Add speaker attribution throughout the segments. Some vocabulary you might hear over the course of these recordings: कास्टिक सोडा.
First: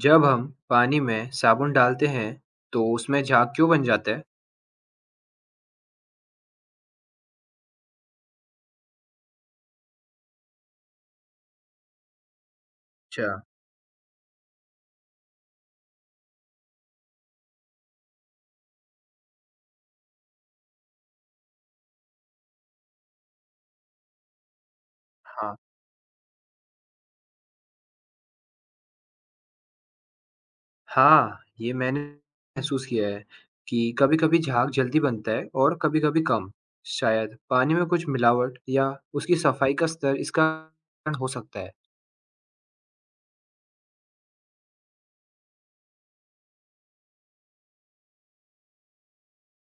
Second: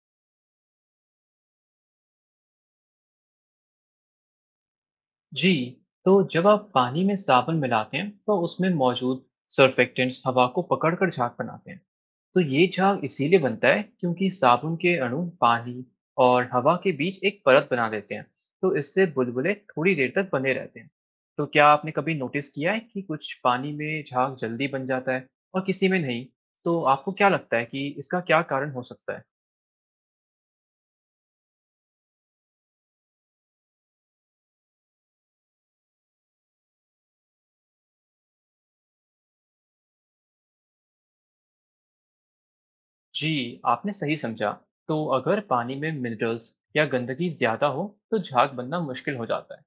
Speaker 1: जब हम पानी में साबुन डालते हैं तो उसमें झाग क्यों बन जाता है?
Speaker 2: जी, तो जब आप पानी में साबुन मिलाते हैं, तो उसमें मौजूद सर्फेक्टेंट्स हवा को पकड़कर झाग बनाते हैं। तो ये झाग
Speaker 1: अच्छा,
Speaker 2: इसीलिए बनता है, क्योंकि साबुन के अणु पानी और हवा के बीच एक परत बना देते हैं। तो इससे बुलबुले थोड़ी देर तक बने रहते हैं। तो क्या आपने कभी नोटिस किया है कि कुछ पानी में झाग जल्दी बन जाता है
Speaker 1: हाँ,
Speaker 2: और किसी में नहीं? तो आपको क्या लगता है कि इसका क्या कारण हो सकता है?
Speaker 1: हाँ, ये मैंने महसूस किया है कि कभी-कभी झाग जल्दी बनता है और कभी-कभी कम। शायद पानी में कुछ मिलावट या उसकी सफाई का स्तर इसका कारण हो सकता है।
Speaker 2: जी, आपने सही समझा। तो अगर पानी में मिनरल्स या गंदगी ज़्यादा हो, तो झाग बनना मुश्किल हो जाता है।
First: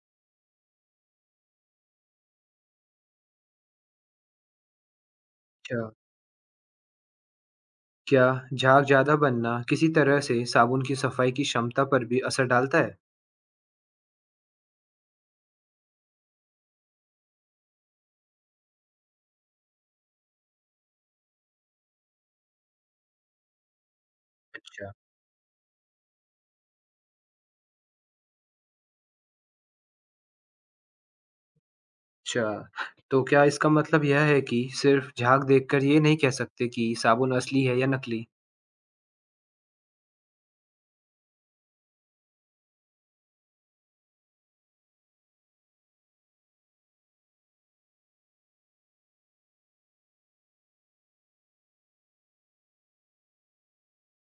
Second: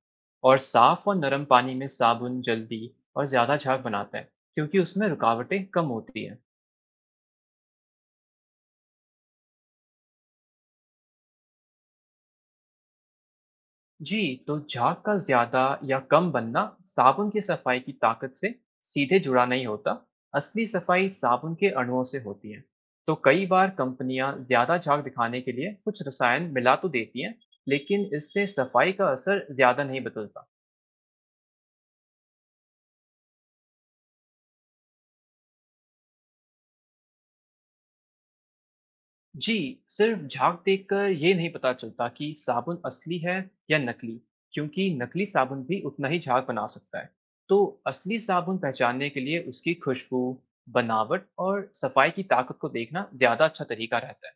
Speaker 2: और साफ और नरम पानी में साबुन जल्दी और ज़्यादा झाग बनाता है, क्योंकि उसमें रुकावटें कम
Speaker 1: अच्छा,
Speaker 2: होती हैं।
Speaker 1: क्या झाग ज़्यादा बनना किसी तरह से साबुन की सफाई की क्षमता पर भी असर डालता है?
Speaker 2: जी, तो झाग का ज़्यादा या कम बनना साबुन की सफाई की ताकत से सीधे जुड़ा नहीं होता। असली सफाई साबुन के अणुओं से होती है। तो कई बार कंपनियां ज़्यादा
Speaker 1: अच्छा,
Speaker 2: झाग दिखाने के लिए कुछ रसायन मिला तो देती हैं, लेकिन इससे सफाई का असर ज़्यादा नहीं बदलता।
Speaker 1: अच्छा, तो क्या इसका मतलब यह है कि सिर्फ झाग देखकर ये नहीं कह सकते कि साबुन असली है या नकली?
Speaker 2: जी, सिर्फ झाग देखकर ये नहीं पता चलता कि साबुन असली है या नकली, क्योंकि नकली साबुन भी उतना ही झाग बना सकता है। तो असली साबुन पहचानने के लिए उसकी खुशबू, बनावट और सफाई की ताकत को देखना ज़्यादा अच्छा तरीका रहता है।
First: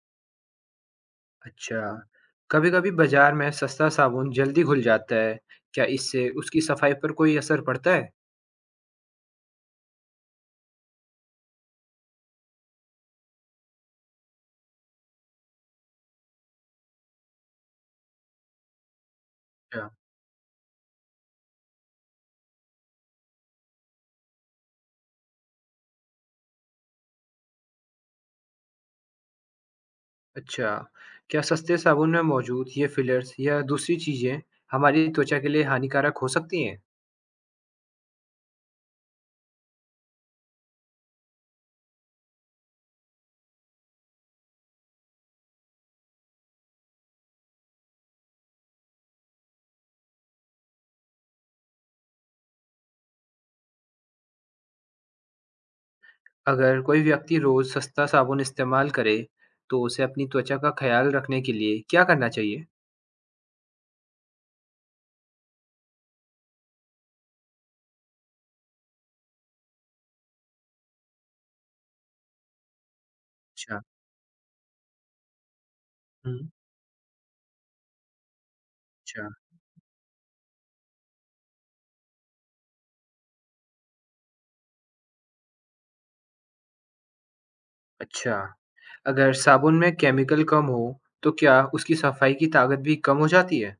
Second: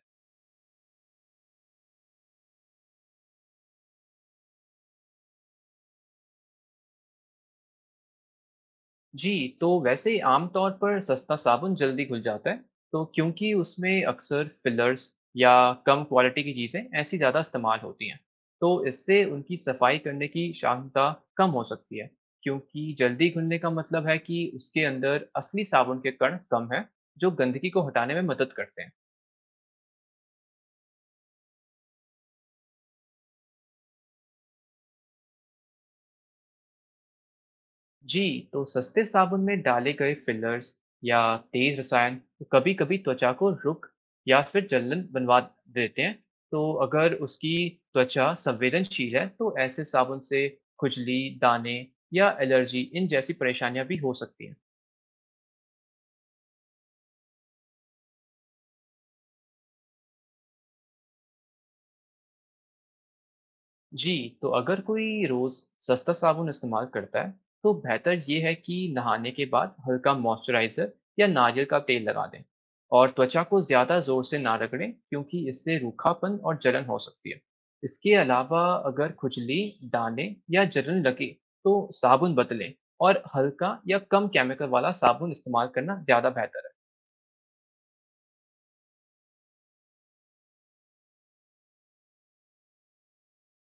Speaker 1: अच्छा। कभी-कभी बाज़ार में सस्ता साबुन जल्दी घुल जाता है। क्या इससे उसकी सफाई पर कोई असर पड़ता है?
Speaker 2: जी, तो वैसे आमतौर पर सस्ता साबुन जल्दी घुल जाता है, तो क्योंकि उसमें अक्सर फिलर्स या कम क्वालिटी की चीज़ें ऐसी ज़्यादा इस्तेमाल होती हैं। तो इससे उनकी
Speaker 1: अच्छा,
Speaker 2: सफाई करने की क्षमता कम हो सकती है, क्योंकि जल्दी घुलने का मतलब है कि उसके अंदर असली साबुन के कण कम हैं, जो गंदगी को हटाने में मदद करते हैं।
Speaker 1: अच्छा। क्या सस्ते साबुन में मौजूद ये फिलर्स या दूसरी चीज़ें हमारी त्वचा के लिए हानिकारक हो सकती हैं?
Speaker 2: जी, तो सस्ते साबुन में डाले गए फिलर्स या तेज रसायन कभी कभी त्वचा को रुख या फिर जलन बनवा देते हैं। तो अगर उसकी त्वचा संवेदनशील है, तो ऐसे साबुन से खुजली, दाने या एलर्जी इन जैसी परेशानियां भी हो सकती हैं।
Speaker 1: अगर कोई व्यक्ति रोज़ सस्ता साबुन इस्तेमाल करे, तो उसे अपनी त्वचा का ख़्याल रखने के लिए क्या करना चाहिए?
Speaker 2: जी, तो अगर कोई रोज़ सस्ता साबुन इस्तेमाल करता है, तो बेहतर ये है कि नहाने के बाद हल्का मॉइस्चराइज़र या नारियल का तेल लगा दें और त्वचा को
Speaker 1: अच्छा,
Speaker 2: ज़्यादा ज़ोर से ना रगड़ें, क्योंकि इससे रूखापन
Speaker 1: हुँ।
Speaker 2: और जलन हो सकती है। इसके अलावा अगर
Speaker 1: अच्छा,
Speaker 2: खुजली, दाने या जलन लगे, तो साबुन बदलें और हल्का या कम केमिकल वाला साबुन इस्तेमाल करना ज़्यादा बेहतर है।
Speaker 1: अच्छा। अगर साबुन में केमिकल कम हो, तो क्या उसकी सफाई की ताकत भी कम हो जाती है?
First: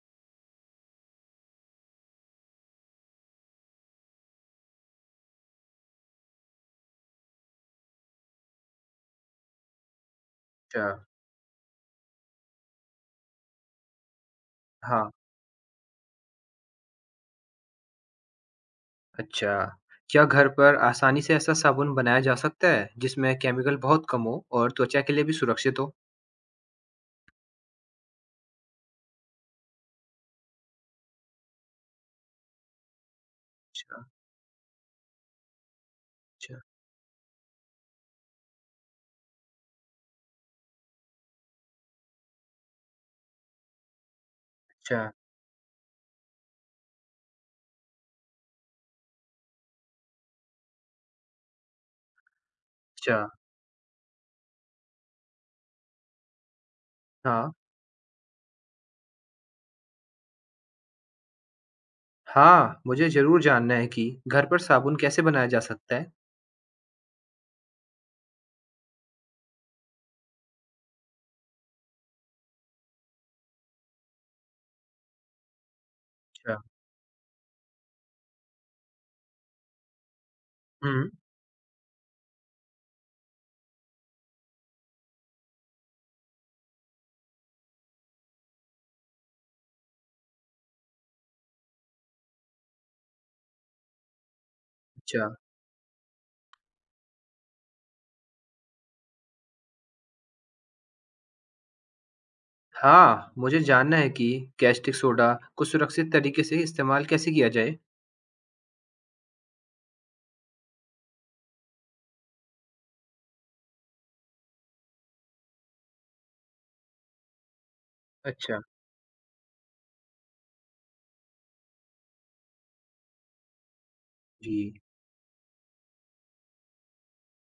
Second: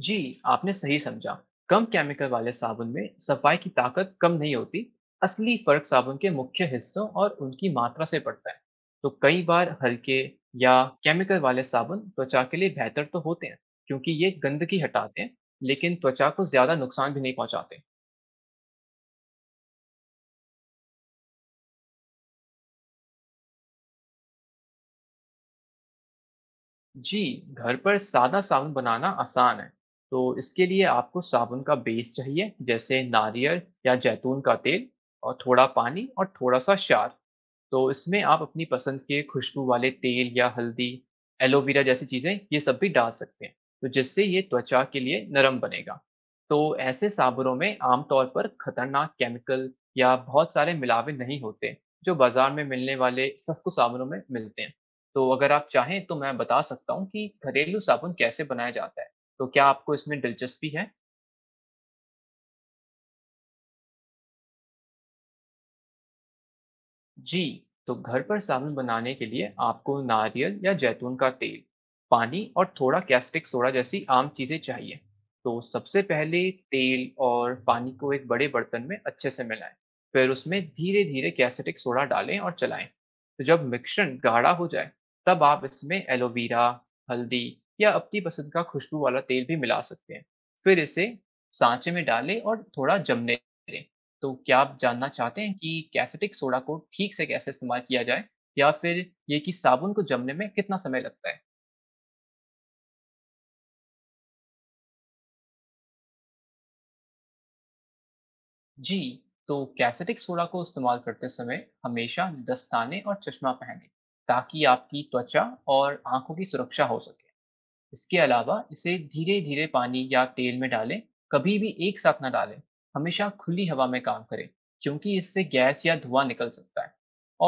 Speaker 2: जी, आपने सही समझा। कम केमिकल वाले साबुन में सफाई की ताकत कम नहीं होती। असली फर्क साबुन के मुख्य हिस्सों और उनकी मात्रा से पड़ता है। तो कई बार हल्के या
Speaker 1: अच्छा,
Speaker 2: केमिकल वाले साबुन त्वचा के लिए बेहतर तो होते हैं, क्योंकि ये गंदगी
Speaker 1: हाँ।
Speaker 2: हटाते हैं, लेकिन त्वचा को ज़्यादा नुकसान भी नहीं पहुँचाते।
Speaker 1: अच्छा, क्या घर पर आसानी से ऐसा साबुन बनाया जा सकता है जिसमें केमिकल बहुत कम हो और त्वचा के लिए भी सुरक्षित हो?
Speaker 2: जी, घर पर सादा साबुन बनाना आसान है। तो इसके लिए आपको साबुन का बेस चाहिए, जैसे नारियल या
Speaker 1: अच्छा,
Speaker 2: जैतून का तेल और थोड़ा पानी और
Speaker 1: अच्छा,
Speaker 2: थोड़ा-सा क्षार। तो इसमें आप अपनी पसंद के खुशबू वाले तेल या हल्दी, एलोवेरा जैसी चीज़ें ये सब भी डाल सकते हैं, तो जिससे ये त्वचा के
Speaker 1: अच्छा,
Speaker 2: लिए नरम बनेगा। तो ऐसे साबुनों में आमतौर पर खतरनाक केमिकल या बहुत सारे मिलावे नहीं होते, जो बाजार में मिलने
Speaker 1: अच्छा,
Speaker 2: वाले सस्ते साबुनों में मिलते हैं। तो अगर आप चाहें तो मैं बता सकता हूँ कि
Speaker 1: हाँ,
Speaker 2: घरेलू साबुन कैसे बनाया जाता है, तो क्या आपको इसमें दिलचस्पी है?
Speaker 1: हाँ, मुझे ज़रूर जानना है कि घर पर साबुन कैसे बनाया जा सकता है?
Speaker 2: जी, तो घर पर साबुन बनाने के लिए आपको नारियल या जैतून का तेल, पानी और थोड़ा कैस्टिक सोडा जैसी आम चीज़ें चाहिए। तो सबसे पहले
Speaker 1: अच्छा,
Speaker 2: तेल और पानी को एक बड़े बर्तन में अच्छे से मिलाएं। फिर उसमें धीरे
Speaker 1: हुँ,
Speaker 2: धीरे कैस्टिक सोडा डालें और चलाएं। तो जब मिश्रण गाढ़ा हो जाए, तब आप इसमें एलोवेरा, हल्दी या अपनी पसंद का खुशबू वाला तेल भी मिला सकते हैं। फिर इसे सांचे में डालें और थोड़ा जमने दें। तो क्या आप जानना
Speaker 1: अच्छा,
Speaker 2: चाहते हैं कि कैसेटिक सोडा को ठीक से कैसे इस्तेमाल किया जाए या फिर ये कि साबुन को जमने में कितना समय लगता है?
Speaker 1: हाँ, मुझे जानना है कि कास्टिक सोडा को सुरक्षित तरीके से इस्तेमाल कैसे किया जाए?
Speaker 2: जी, तो कैसेटिक सोडा को इस्तेमाल करते समय हमेशा दस्ताने और चश्मा पहनें, ताकि आपकी त्वचा और आंखों की सुरक्षा हो सके। इसके
Speaker 1: अच्छा,
Speaker 2: अलावा इसे धीरे धीरे पानी या तेल में डालें, कभी भी एक साथ ना डालें। हमेशा खुली हवा में काम करें,
Speaker 1: जी,
Speaker 2: क्योंकि इससे गैस या धुआं निकल सकता है।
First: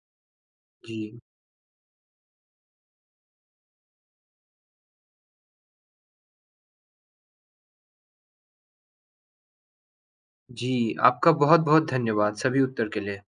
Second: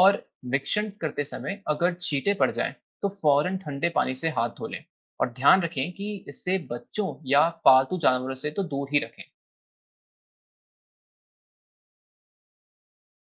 Speaker 2: और मिक्सन
Speaker 1: जी,
Speaker 2: करते समय अगर छींटे पड़ जाएं, तो फौरन ठंडे पानी से हाथ धो लें। और ध्यान रखें कि इससे बच्चों या पालतू जानवरों से तो दूर ही रखें।
Speaker 1: जी, आपका बहुत-बहुत धन्यवाद सभी उत्तर के लिए।